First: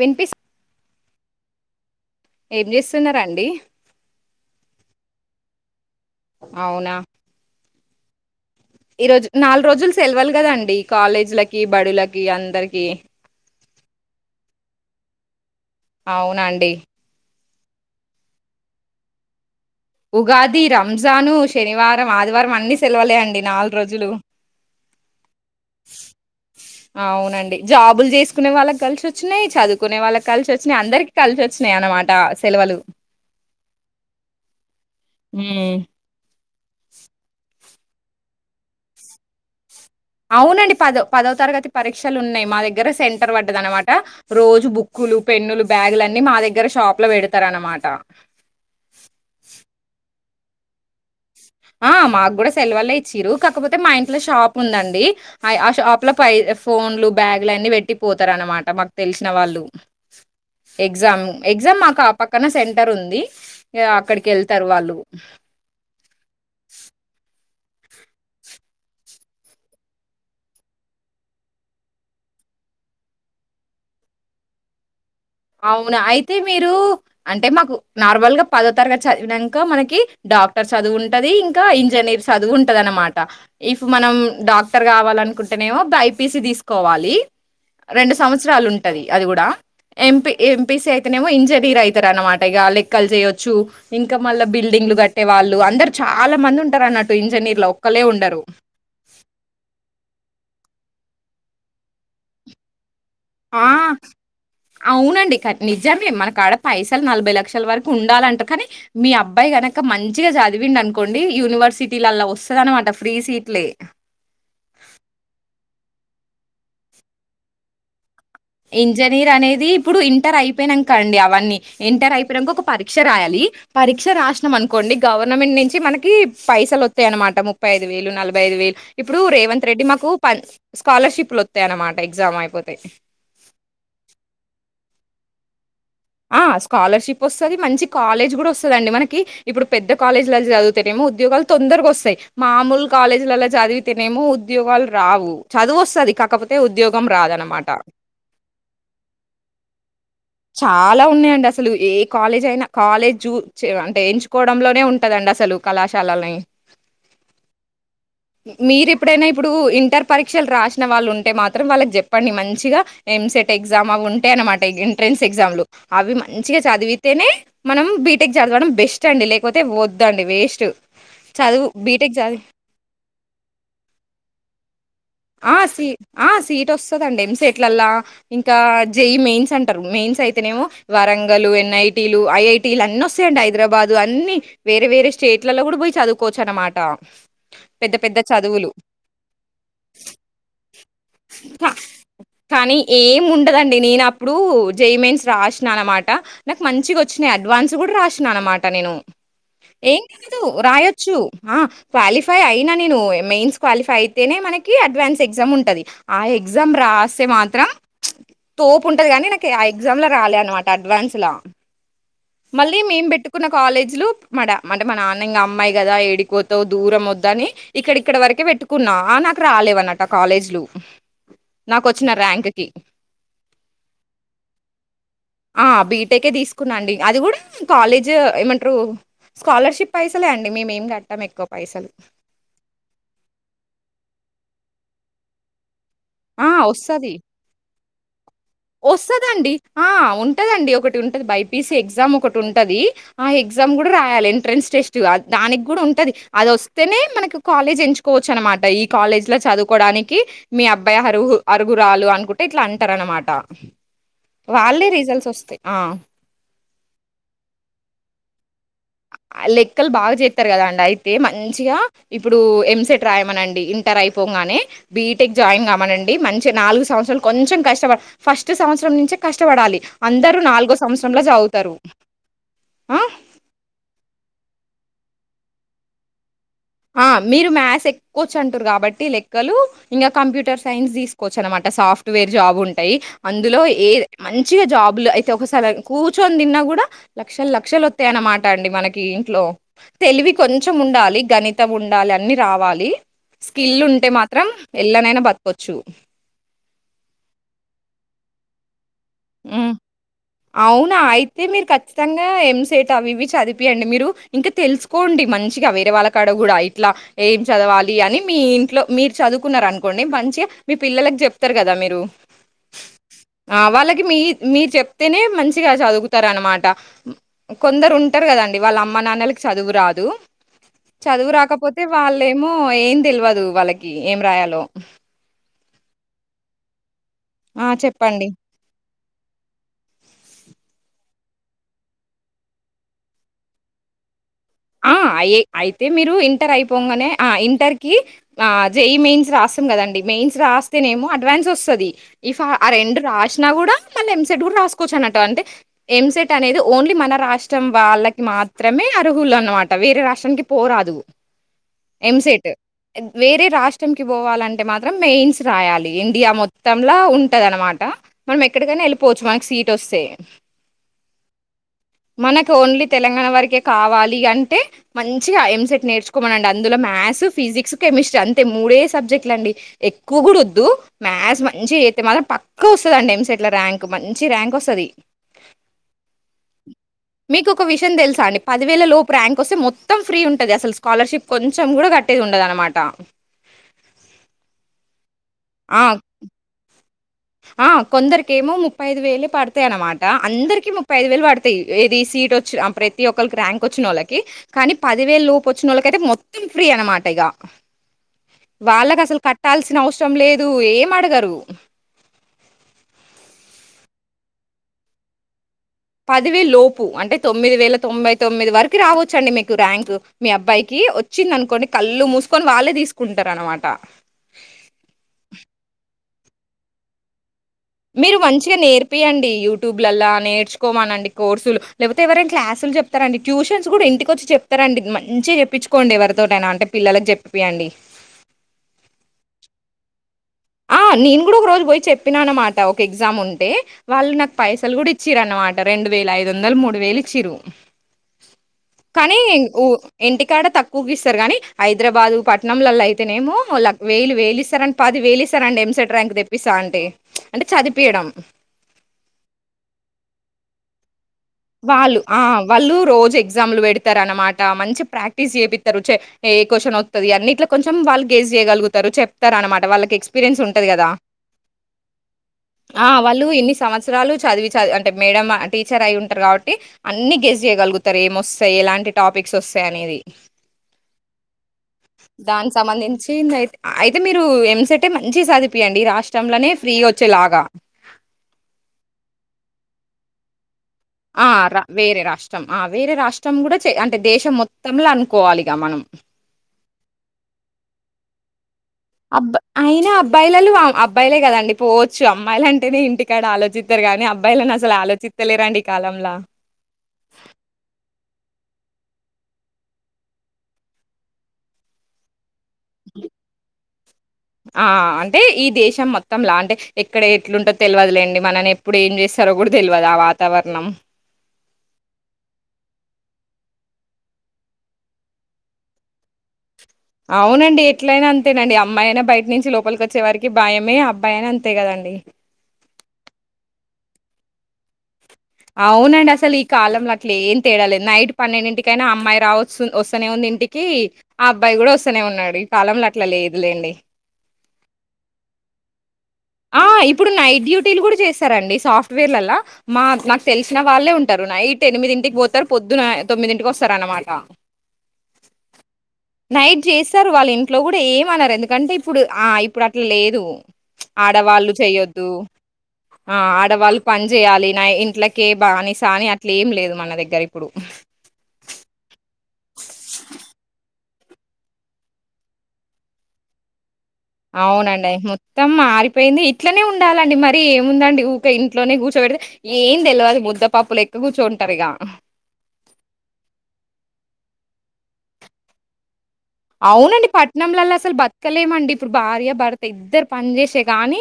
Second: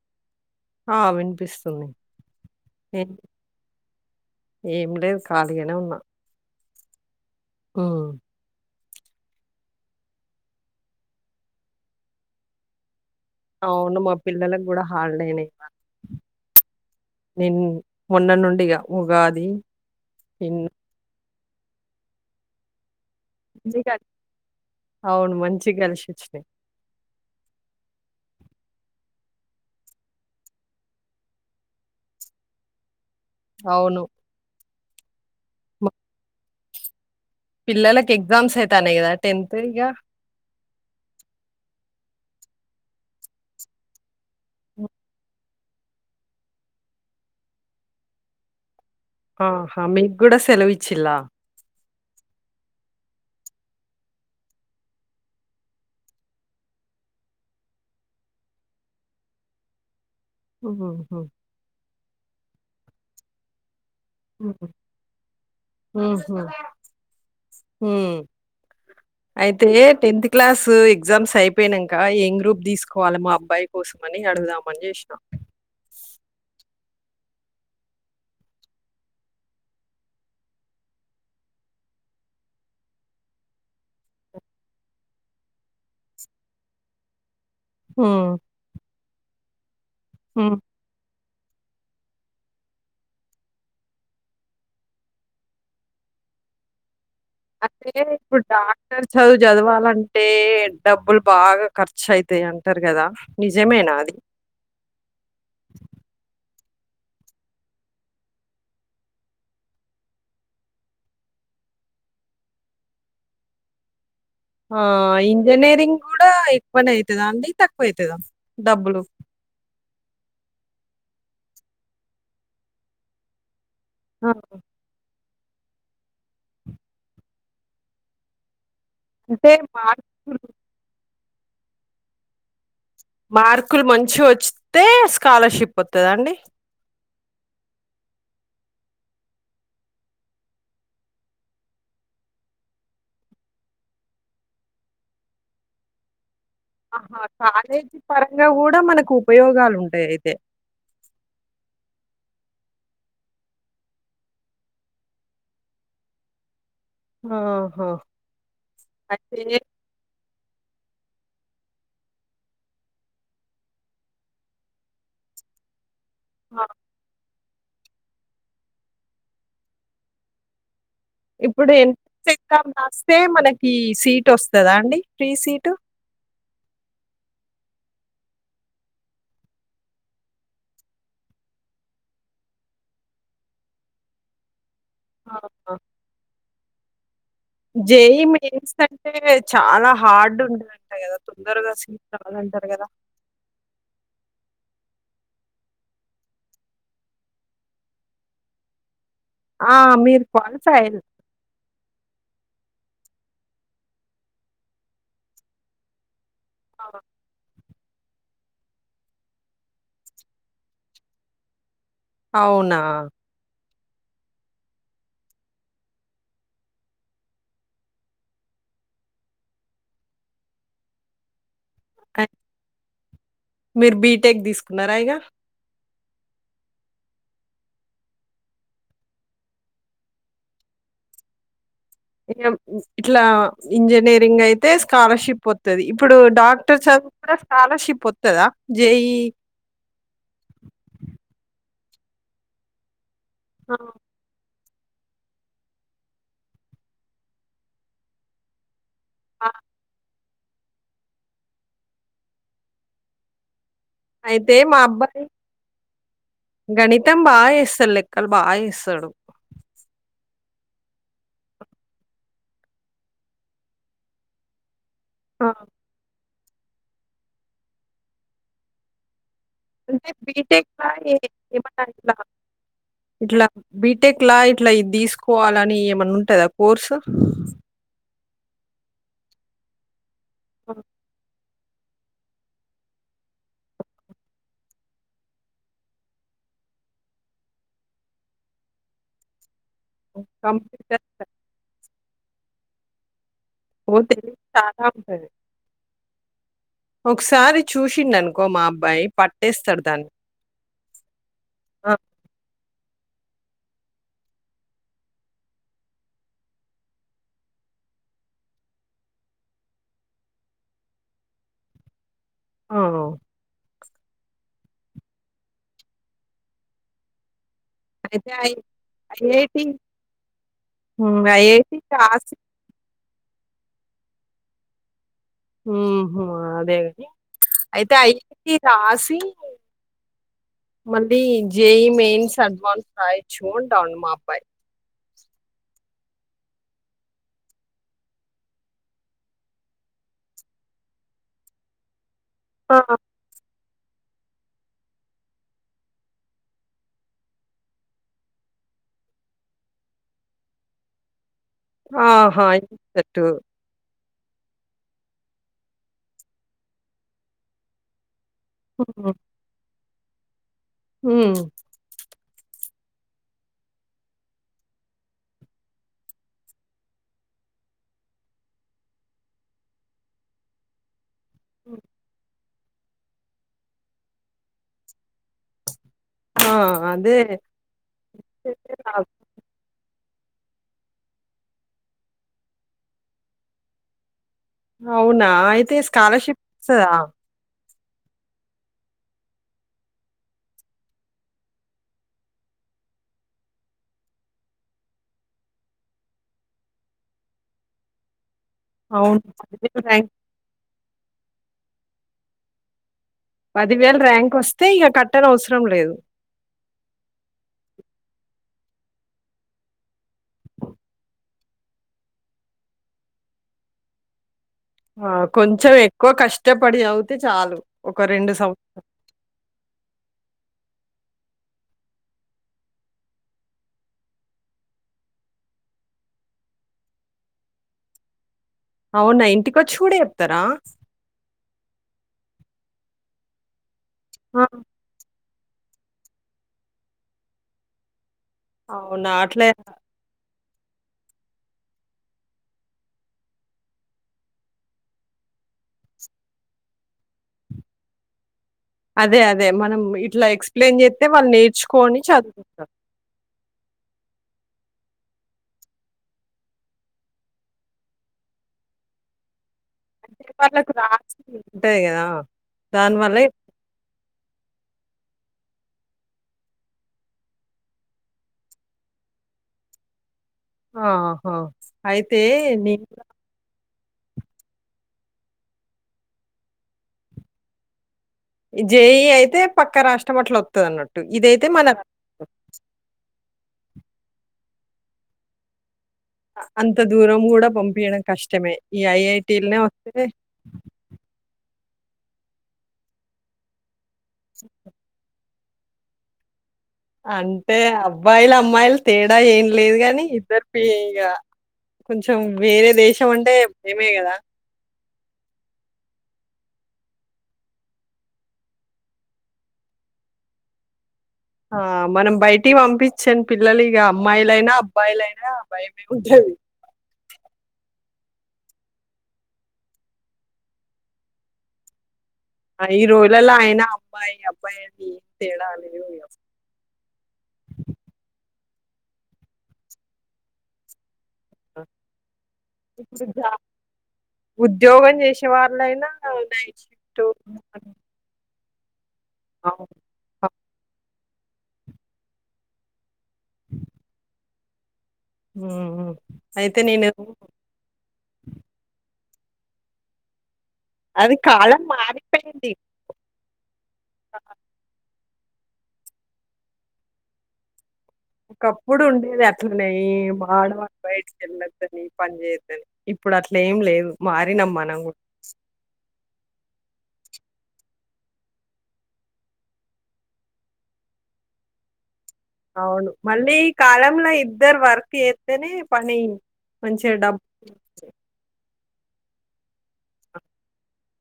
వినిపిస్ హ వినిపిస్తుంది ఏం ఎం చేస్తున్నారండి ఏం లేదు ఖాళీగనే ఉన్న అవునా ఉమ్ ఈ రోజు నాలుగు రోజులు సెలవలు గదండి కాలేజీలకి బడులకి అందరికి అవును మా పిల్లలకు గూడా హాలీడేనే ఆవునండి నిన్ మొన్న నుండిగా ఉగాది నిన్ ఉగాది రంజాను శనివారం ఆదివారం అన్ని సెలవలే అన్ డి నాలుగు మంచిగా రోజులు అవును. మంచిగా కలిసొచ్చినాయి. ఆవునండి జాబులు జెస్ సుకునే వాళ్ళక్ కలిసొచ్చినాయ్ చదువుకునే వాళ్ళకి కలిసొచ్చినాయ్ అందరికి కలిసోచ్చినాయ్ అనమాట సెలవలు అవును మ్మ్ మా పిల్లలకి ఎగ్జామ్స్ అయితానయ్ గదా టెన్త్ ఇగా అవునండి పదొ పదొ తరగతి పరీక్షలున్నయ్ మా దగ్గర సెంటర్ పడ్డదనమాట రోజు బుక్ కులు పెన్నులు బ్యాగుల అన్నీ మా దగ్గర షాప్ లో పెడతరనమాట ఆహా మీగూడ సెలవిచ్చిలా ఆ మాగూడ సెలవల్లే ఇచ్చిరు. కాకపోతే మా ఇంట్లో షాప్ ఉందండి. అయ్ ఆ షాప్ లో పై ఫ్ ఫోన్లు బ్యాగులు అన్నీ పెట్టి పోతారనమాట మాకు తెలిశిన వాళ్ళు హుహుహు. ఎగ్జామ్ ఎగ్జామ్ మాకు ఆ పక్కన సెంటరుంది ఈ అక్కడికి వెళ్తారు హుహు. వాళ్ళు హుహు. హ్మ్ అయితే టెన్త్ క్లాస్ ఎగ్జామ్స్ అయిపోయినాక ఏం గ్రూప్ తీసుకోవాలి మా అబ్బాయి కోర్స్ మని అడుగుదాం అని చేశినా అవునా అయితే మీరు అంటే మాకు నార్మల్గా పదో తరగతి చదివినంక మనకి డాక్టర్ చదువుంటది. ఇంకా ఇంజనీ చదువు ఉంటద్ అనమాట ఇఫ్ మనం డాక్టర్ కావాలనుకుంటేనేమో బైపిసి తీసుకోవాలి. రెండు హ్మ్. సంవత్సరాలు ఉంటది అది కూడా ఎంపీ హ్మ్. ఎం పి సి అయితేనేమో ఇన్ జానీర్ అయితారు. అనమాట ఇగ లెక్కలు చేయొచ్చు. ఇంకా మళ్ళ బిల్డింగ్లు కట్టే వాళ్ళు అందరు చాలా మ ఉంటారు అనట్ అంటే ఇప్పుడు డాక్టర్ చదువు చదవాలం టే డబ్బులు బాగా ఖర్చు అయితాయి అంటరు కదా ఆ నిజమేనా అది? అవునండి నిజమే మనకడా పైసలు నలభై లక్షల వరకు ఉండాలంట కానీ, మీ అబ్బాయి కనకా మంచిగా చదివిండి అనుకోండి యూనివ వర్సిటీలలా వస్తది అనమాట ఫ్రీ సీట్లే ఆ ఇంజనీరింగ్ కూడా ఎక్కువనే అయితదా అండి. తక్కువ అయితదా ఇంజనీర్ అనేది ఇప్పుడు ఇంటర్ అయిపోయినంకండి. అవన్నీ ఇంటర్ అయిపోయినంక ఒక పరీక్ష రాయాలి. పరీక్ష ఆ! రాసినం అనుకోండి గవర్ ర్నమెంట్ నుంచి మనకి పైసలు వస్తాయి అనమాట. ముప్పై ఐదు వేలు నలభై ఐదు వేలు ఇప్పుడు అంటే రేవంత్ రెడ్డి మాకు ప మార్కులు స్కాలర్షిప్లు ఒత్తాయి అన్నమాట. ఎగ్జామ్ అయిపోతేయ్ మార్కులు మంచి చ్ వత్తే స్కాలర్షిప్ వత్తాదండి వస్తది మంచి కాలేజ్ కూడా వస్తదండి. మనకి ఇప్పుడు పెద్ద కాలేజీలల చదువుతనేమో ఉద్యోగాలు తొందరగా వస్తయ్. మామూలు కాలేజీలలో చదివితేనేమో ఉద్యోగాలు రావు చదువు వస్తది కాకపో ఆహా కాలేజీ పరంగా కూడా మనకు ఉపయోగాలు ఉంటాయి. చాలా ఉన్నాయిండి అసలు ఏ కాలేజ్ అయినా కాలేజు చు చ అంటే ఎంచుకోవడంలోనే ఉంటదండి. అసలు కళాశాలలనే ఆహా! మీరు ఎప్పుడైనా అయితే ఇప్పుడు ఇంటర్ పరి క్షలు రాసిన వాళ్ళు ఉంటే మాత్రం వాళ్ళకి జెప్పండి. మంచిగా ఎంసెట్ ఎగ్జామ్ అవి ఉంటే అనమాట ఇన్ ట్రెన్స్ ఎగ్జామ్లు అవి మంచిగా ఆ! చదివితేనే మనం బీటెక్ చదవడం బెస్ట్ అండి. లేకపోతే వద్దండి వేస్ట్ చదువు ఇప్పుడు బీటెక్ ఎంట్ర చదివి ఎగ్జామ్ రాస్తే మనకి సీట్ వస్తదా అండి. ఫ్రీ ఆ సీటు? సి ఆ సీట్ వస్తదండి ఎంసేట్ ఇట్లాలా ఇంకా జేఈ మెయిన్స్ అంటారు. మెయిన్స్ అయితేనేమో వరంగలు ఎన్ ఐ టీలు ఐఐ టిలని అన్ని వస్తాయండి. హైదరాబాద్ అన్నీ వేరే వేరే స్టేట్లలో కూడా పోయి చదువుకోవచ్చు అనమాట. జె ఈ మెయిన్స్ అంటే చానా హార్డ్ ఉంట్ కానీ ఏం ఉండదండి నేన అప్పుడు జెఈ మెయిన్స్ రాష్నా అనమాట నాకు మంచిగ వచ్చినాయి. అడ్వాన్స్ కూడా రాసినా అనమాట నేను. ఆ! ఏం మీరు లేదు క్వాలిఫై అయ్యిరు. రాయొచ్చు ఆ క్వాలిఫై అయి నేను మెయిన్స్ క్వాలిఫై అయితేనే మనకి అడ్వాన్స్ ఎగ్జామ్ ఉంటది. ఆ ఎగ్జామ్ రాస్తే మాత్రం తోపు ఉంటది గానీ నాకు ఆ ఎగ్జామ్ లో రాలే అనమాట అడ్వాన్స్ లా మళ్ళీ అవునా! మేం బెట్టుకున్న కాలేజీ లు అంటే మా నాన్న అమ్మాయి కదా ఏడీకిపోతావ్. దూరం వద్దు అని ఇక్కడ ఇక్కడ వరకే వెట్టుకున్నా. ఆ నాకు రాలేవు నాక్ ఆ కాలేజీలు నాకొచ్చిన అయ్ ర్యాంకుకి మీరు బీటెక్ తీసుకున్నారా ఇగా. ఆ బీటెకే తీసుకునండి. అది కూడా కాలేజ్ ఏమంటారు స్కాలర్షిప్ పైసలే అండి మేమేం కట్టాము ఎక్కువ పైసలు. ఇట్లా ఇంజనీరింగ్ అయితే స్కాలర్షిప్ వత్ ఒతది ఇప్పుడు ఆ! డాక్టర్ చదువు కూడా స్కాలర్షిప్ ఒస్తదండి ఆ ఉంటదండి. ఒకటి ఉంటది. బైపీసి ఎగ్జామ్ ఒకటి ఉంటది. ఆహ్ ఎగ్జామ్ ఆ! కూడా రాయాలి ఎంట్రెన్స్. టెస్ట్ కాదు దానికి కూడా ఉంటది అది ఒస్తేనే మనకు కాలేజ్ ఎంచుకోవచ్చు అన్మాట ఈ. కాలేజ్ లో ఆ! చదువుకోడానికి మీ అబ్బాయి హరుగు అర్హురాలు అన్కుంటే ఇట్లా అంటారు అన్మాట. అయితే మా అబ్బాయి గణితం బాగా చేస్తాడు లెక్కలు బాగా చేస్తా. లెక్కలు బాగా చద్. చెతారు కదాండి అయితే మంచిగా ఇప్పుడు ఎంసెట్ రాయ్మానండి ఇంటర్ అయిపోంగానే. బీటెక్ ఆ! జాయిన్ కామనండి మంచిగా నాలుగు సంవత్సరాలు కొంచెం కష్టపడ్ ఫస్ట్ సంవత్సరం నుంచే. కష్టపడాలి అంటే అందరు నాలుగో బీటెక్‌లా ఏ సంవత్సరంలో చదువుతారు ఆహ్. బీటెక్ లా ఇట్లా ఇది తీస్కోవాలని ఏమన్నా ఉంటదా. ఆహ్ కోర్సు? మీరు మ్యాథ్స్ ఎక్కువ్వాచ్ అంటున్నారు కాబట్టి లెక్కలు ఇంకా కంప్యూటర్ సైన్స్ తీస్కోచ్చు అన్మాట. సాఫ్ట్వేర్ జాబ్ ఉంటాయి అందులో ఏ మంచిగా జాబ్లో అయితే ఒకసారి కూర్చొని తిన్నా. కూడా లక్షలు లక్షలు ఓతైయన్నమాట అండి మనకి ఇంట్లో. తెలివి కొంచెం కంప్యూటర్‌లో ఉండాలి గణితం ఉండాలి అన్ని రావాలి. స్కిల్ ఉంటే తెలివి మాత్రం చాలా ఎలనైనా బత్కొచ్చు. ఒక్సారి చూసిండన్కో మా అబ్బాయి హ్మ్. పట్టేస్తాడుదాన్ని. అవునా అయితే మీరు ఖచ్చితంగా ఎంసెట్. అవి ఇవి చదుపియండి మీరు ఇంకా తెల్సుకోండి మంచిగా వేరే వాళ్ళ కాడ కూడా ఇట్లా ఏం చదవాలి. అని మీ ఇంట్లో మీరు చదువ్కున్నార్ అన్కోండి మంచిగా మీ పిల్లలకి చెప్తార్ కదా మీరు. ఆ! ఆహ్ వాళ్ళకి మీ మీరు చెప్. తేనే మంచిగా చదువ్తార్ అన్మాట. కొందరు ఉంటారు అయితే ఐ కదండి వాళ్ళ అమ్మ నాన్నలకి ఐఐటీ చదువు రాదు. హ్మ్. చదువు ఐఐటీ రాకపోతే రాసి వాళ్ళేమో ఏం తెల్వదు వాళ్ళకి ఏం రాయాలో. ఉహు అదే గాని. ఆ! అయితే చెప్పండి. ఐటీ రాసి మం. ఈ జేయి మెయిన్స్ అడ్వాన్స్ రాయొచ్చు అంటా ఉండు మా అబ్బాయి. ఆహ్ అయి అయితే మీరు ఇంటర్ అయిపోగాన్నే ఆహ్ ఇంటర్ కి ఆ జేయి మెయిన్స్ రాస్తాం కదండి. మెయిన్స్ రాస్తేనేమో అడ్వాన్స్ ఒస్తది ఇ ఆ రెండు రాసినా కూడా. మళ్ళీ ఎంసెట్ కూడా రాస్కోచ్చు అన్నట్ట అంటే ఎంసెట్ అనేది ఓన్లీ మన రాష్ట్రం వాళ్ళకి మాత్రమే. అర్హులు అన్నమాట వేరే రాష్ట్రానికి పోరాదు. ఆహా! ఎంసెట్ ఇంటర్‌సెట్. వేరే రాష్ట్రంకి. కి పోవాలంటే మాత్రం మెయిన్స్ రాయాలి ఇండియా మొత్తంలా ఉంటదన్మాట. మనం ఎక్కడికైనా ఏళ్ళిపోవోచ్చు మన్కి సీట్ ఒస్తే. ఉమ్. మనకి ఓన్లీ తెలంగాణ వరకే కావాలి అంటే. అంటే మంచిగా ఎంసెట్ నేర్చుకోమనండి అందులో మ్యాస్ ఫిజిక్స్ కెమిస్ట్రీ అంతే మూడే సబ్జెక్ట్లు అండి. ఎక్కువ కూడా ఒద్దు మ్యాథ్స్ హ్మ్. మంచిగా చేస్తే మాత్రం పక్. ఎక్కువ ఒస్తదండి ఎంసెట్ల ర్యాంక్ మంచి ర్యాంక్ ఒస్తది. ఆ! అదే. మీకు ఒక విషయం తెల్సా అండి అయితే పదివేల లోప్. రాదు. మీకోస్తే మొత్తం ఫ్రీ ఉంటాది అసల్ స్కాలర్షిప్ కొంచెం కూడా కట్టేది ఉండదు అన్మాట. అవ్నా అయితే స్కాలర్షిప్ ఒస్తదా. ఆ కొందరికేమో ముప్పై ఐదు వేలే పడ్తాయి అన్మాట అందరికి ముప్పై ఐదు వేలు పడ్తాయి ఏది సీట్ ఓచ్ చ్ అం ప్రతి ఒక్కరికి ర్యాంక్ ఒచ్చిన్ నోళ్ళకి కానీ పదివేలు లోపు ఒచ్చినోళ్ళకి అయితే మొత్తం ఫ్రీ అన్మాట ఇగా వాళ్ళకి అసల్ అవును. పదివేల కట్టాల్సిన ర్యాంక్ అవ్సరం లేదు ఏం అడగరు పదివేల ర్యాంక్ ఒస్తే ఇగ కట్టన్ అవస్ పదివే లోపు అంటే తొమ్మిది వేల తొంభై తొమ్మిది వర్ రావచ్చండి మీకు ర్యాంక్ మీ అబ్బాయికి వచ్చింది అనుకోండి కళ్ళు మూసుకొని వాళ్ళే తీసుకుంటారు అనమాట. ఆహ్ కొంచెం ఎక్కువ కష్టపడి చదువుతే చాలు. ఒక మీరు రెండు సం మంచిగా నేర్పియండి యూట్యూబ్లల్లా నేర్చుకోమనండి. కోర్సులు లేకపోతే ఎవరైనా క్లాసులు చెప్తారండి ట్యూషన్స్ కూడా ఇంటికి వచ్చి చెప్తారండి మంచిగా చెప్పించుకోండి ఎవరై. ఎవర్తోటైన అంటే పిల్లలకు చెప్పియండి. అవునా ఇంటికొచ్చి కూడా చేప్. ఆ నేను కూడా ఒక రోజు పోయి చెప్పినా అనమాట ఒక ఎగ్జామ్ ఉంటే వాళ్ళు నాకు ఆ! పైసలు కూడ్ ఇచ్చిరన్నమాట రెండు వేల ఐదు వందలు మూడు వేలు ఇచ్చిరు అవునా కానీ అట్లే ఊ ఇంటి కడ తక్కువకి ఇస్తారు గాని హైదరాబాద్ పట్నం లల్ల అయితేనేమో వేలు వేలిస్తారని పది వేలిస్ స్తారండీ ఎంసెట్ ర్యాంక్ తెప్పిస్తా అంటే అంటే చదిపియడం అదే అదే మనం ఇట్లా ఎక్స్ప్లెయిన్ చే వాళ్ళు ఆ వాళ్ళు రోజె ఎగ్జామ్లు పెడతారు అనమాట మంచి ప్రాక్టీస్ చెపిత్తరు చే ఎ క్యూస్షన్ వతది అన్నిట్ల కొంచెం వాల్ గెస్ చేయగలుగుతారు చెప్తార అనమాట వాళ్ళకి అంటే ఎక్స్పీరియన్స్ ఉంటది వాళ్ళకి కదా రాసి ఉంటది కదా! ఆ దానివల్లే వాళ్ళు ఇన్ని సంవత్సరాలు చదివి చద్ అంటే మేడమ్ ఆ టీచర్ అయి ఉం టారు కాబట్టి అన్ని గెస్ చేయగలుగుతారు ఏమొస్తాయి ఎలాంటి టాపిక్స్ వస్తాయి అనేది ఆహా అయితే దానికి నే సంబంధించింది అయితే అయితే మీరు ఎంసెటే మంచి సదిపియండి రాష్ట్రంలనే ఫ్రీగా వచ్చేలాగా జేఈ అయితే పక్క రాష్ట్రం అట్ల ఆ రా వేరే రాష్ట్రం ఆ వేరే రాష్ట్ ష్టం కూడా అంటే దేశం మొత్తంలో అనుకోవాలిగా మనం అంత దూరం కూడా పంపియడం కష్టమే ఈ అబ్ ఐఐటీలనే అయినా వస్తే అబ్బాయిలలు అబ్బాయిలే కదండి పోవచ్చు అమ్మాయిలు అంటేనే ఇంటికాడ ఆలోచి స్తారు గానీ అబ్బాయిలను అసలు ఆలోచితలేరండి ఈ కాలంల అంటే అబ్బాయిలు అమ్మాయిలు తేడా ఏం లేదు కానీ ఇద్దరు పే ఇగ కొంచెం వేరే దేశం అంటే భయమే గదా! ఆ అంటే ఈ దేశం మ త్తంల అంటే ఎక్కడ ఎట్లుంటో తెలవదులేండి మనని ఎప్పుడు ఏం చేస్తారో కూడా తెలివదు ఆ వాతావరణం ఆ మనం బయటి పంపించాం పిల్లలు ఇగ అమ్మాయిలైనా అబ్బాయిలైనా భయమే ఉంటది అవునండి ఎట్లయినా అంతేనండి అమ్మాయినా బయట నుంచి లోపలికి వచ్చే వరికి భయమే అబ్బాయి అయినా అంతే కదండి ఆ! ఈ రోజులలో అయనా అబ్బాయి అబ్బాయి అని తేడా లేదు ఇగ. అవునండి అసలు ఈ కాలంలో అట్లే ఏం తేడాలెదు నైట్ పన్నెండింటి కైనా అమ్మాయి రావచ్చు వస్తనే ఉంది ఇంటికి అబ్బాయి కూడా వస్తనే ఉన్నాడు ఈ కాలంలో ఇప్పుడు అట్లా జా లేదులేండి ఉద్యోగం చేసే వాళ్ళైనా నైట్ ఆ షిఫ్ట్ ఇప్పుడు నైట్ డ్యూటీలు కూడా చేస్తారండి సాఫ్ట్వేర్లల్లా అవును. మా నాకు తెలిసిన వాళ్ళే ఉం టరు నైట్ ఎనిమిదింటికి పోతారు పొద్దున తొమ్మిదింటికి వస్తారనమాట హ్మ్. హ్మ్. అయితే నైట్ నేను చేస్తారు వాళ్ళ ఇంట్లో కూడా ఏమనరు ఎందుకంటే ఇప్ ఇప్పుడు ఆ ఇప్పుడు అట్లా లేదు అది ఆడవాళ్ళు కాలం చెయొద్దు మారిపోయింది. ఆ ఆడవాళ్ళు పని చేయాలి నా ఇంట్ల కే బానిసా అని అట్లెం లేదు మన దగ్గర ఇప్పుడు ఒకప్పుడు ఉండేది అట్లనే మా ఆడవాళ్ళ బయటకి వెళ్ళొద్దని పని చేయొద్దని ఇప్ ఇప్పుడు అట్లెం లేదు మారినాం మనం అవునండి గూడా. మొత్తం మారిపోయింది ఇట్లనే ఉండాలండి మరీ ఏముందండి ఊకె ఇంట్లోనే కూర్చోబెడితే ఏం తెలవదు ముద్ద పప్పులెక్క కూర్చోంటారు ఇగ ఆ అవును మళ్ళీ ఈ కాలంలో ఇద్దరు వర్క్ చెత్తేనే పని మంచిగా అవునండి పట్నంలల్లా డబ్బులొస్తయి. అసలు బతకలేమండి ఇప్పుడు భార్య భర్త ఇద్దరు పని చేేసే గాని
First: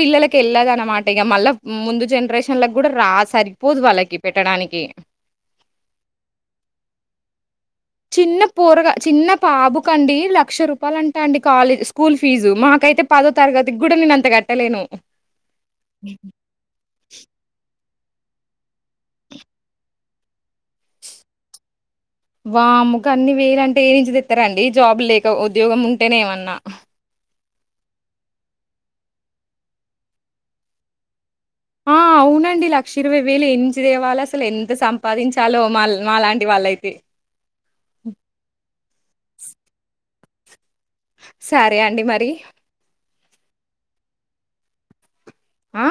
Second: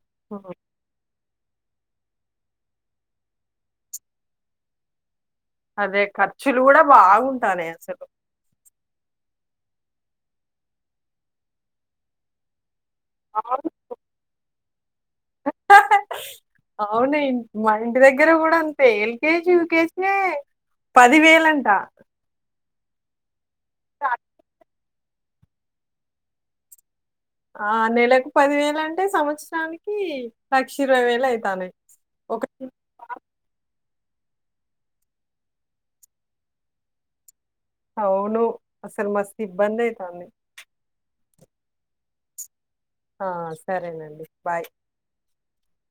పిల్లలకి హ్మ్. ఎల్లాదన్నమాట్ టిగ మళ్ళా ముందు జనరేషన్లకు కూడా రా సరిపోదు వాళ్ళకి పెట్టడానికి అదే ఖర్చులు కూడా బాగుంటానయి అసలు. చిన్న పొర్గా చిన్న బాబుకండి లక్ష రూపాలంటా అండి కాలేజ్ స్కూల్ ఫీజు మా మకైతే పదో తరగతికి కూడా నేను అంత కట్టలేను అవ్నే మ టి దగ్గర కూడా అంతే ఎల్కేజీ యూకేజే పదివేలంట వామ్మో గన్ని వేలంటే ఏ నుంచి తెత్తారండి జాబ్ లేక ఉద్యోగం ఉంటేనే ఏమన్నా ఆ నెలకు పదివేలంటే సంవత్సరానికి లక్ష ఇరవై వేలైత్ ఆ అవునండి లక్షిరవై వేలు ఎచ్ నుంచిదేవలి అసలు ఎంత సంపాదించాలో మా-మాలాంటి వాళ్ళైతే అవును అసలు మస్తిబ్బదైతాంది సరే అండి మరి ఆ సరేనండి బాయ్ ఆ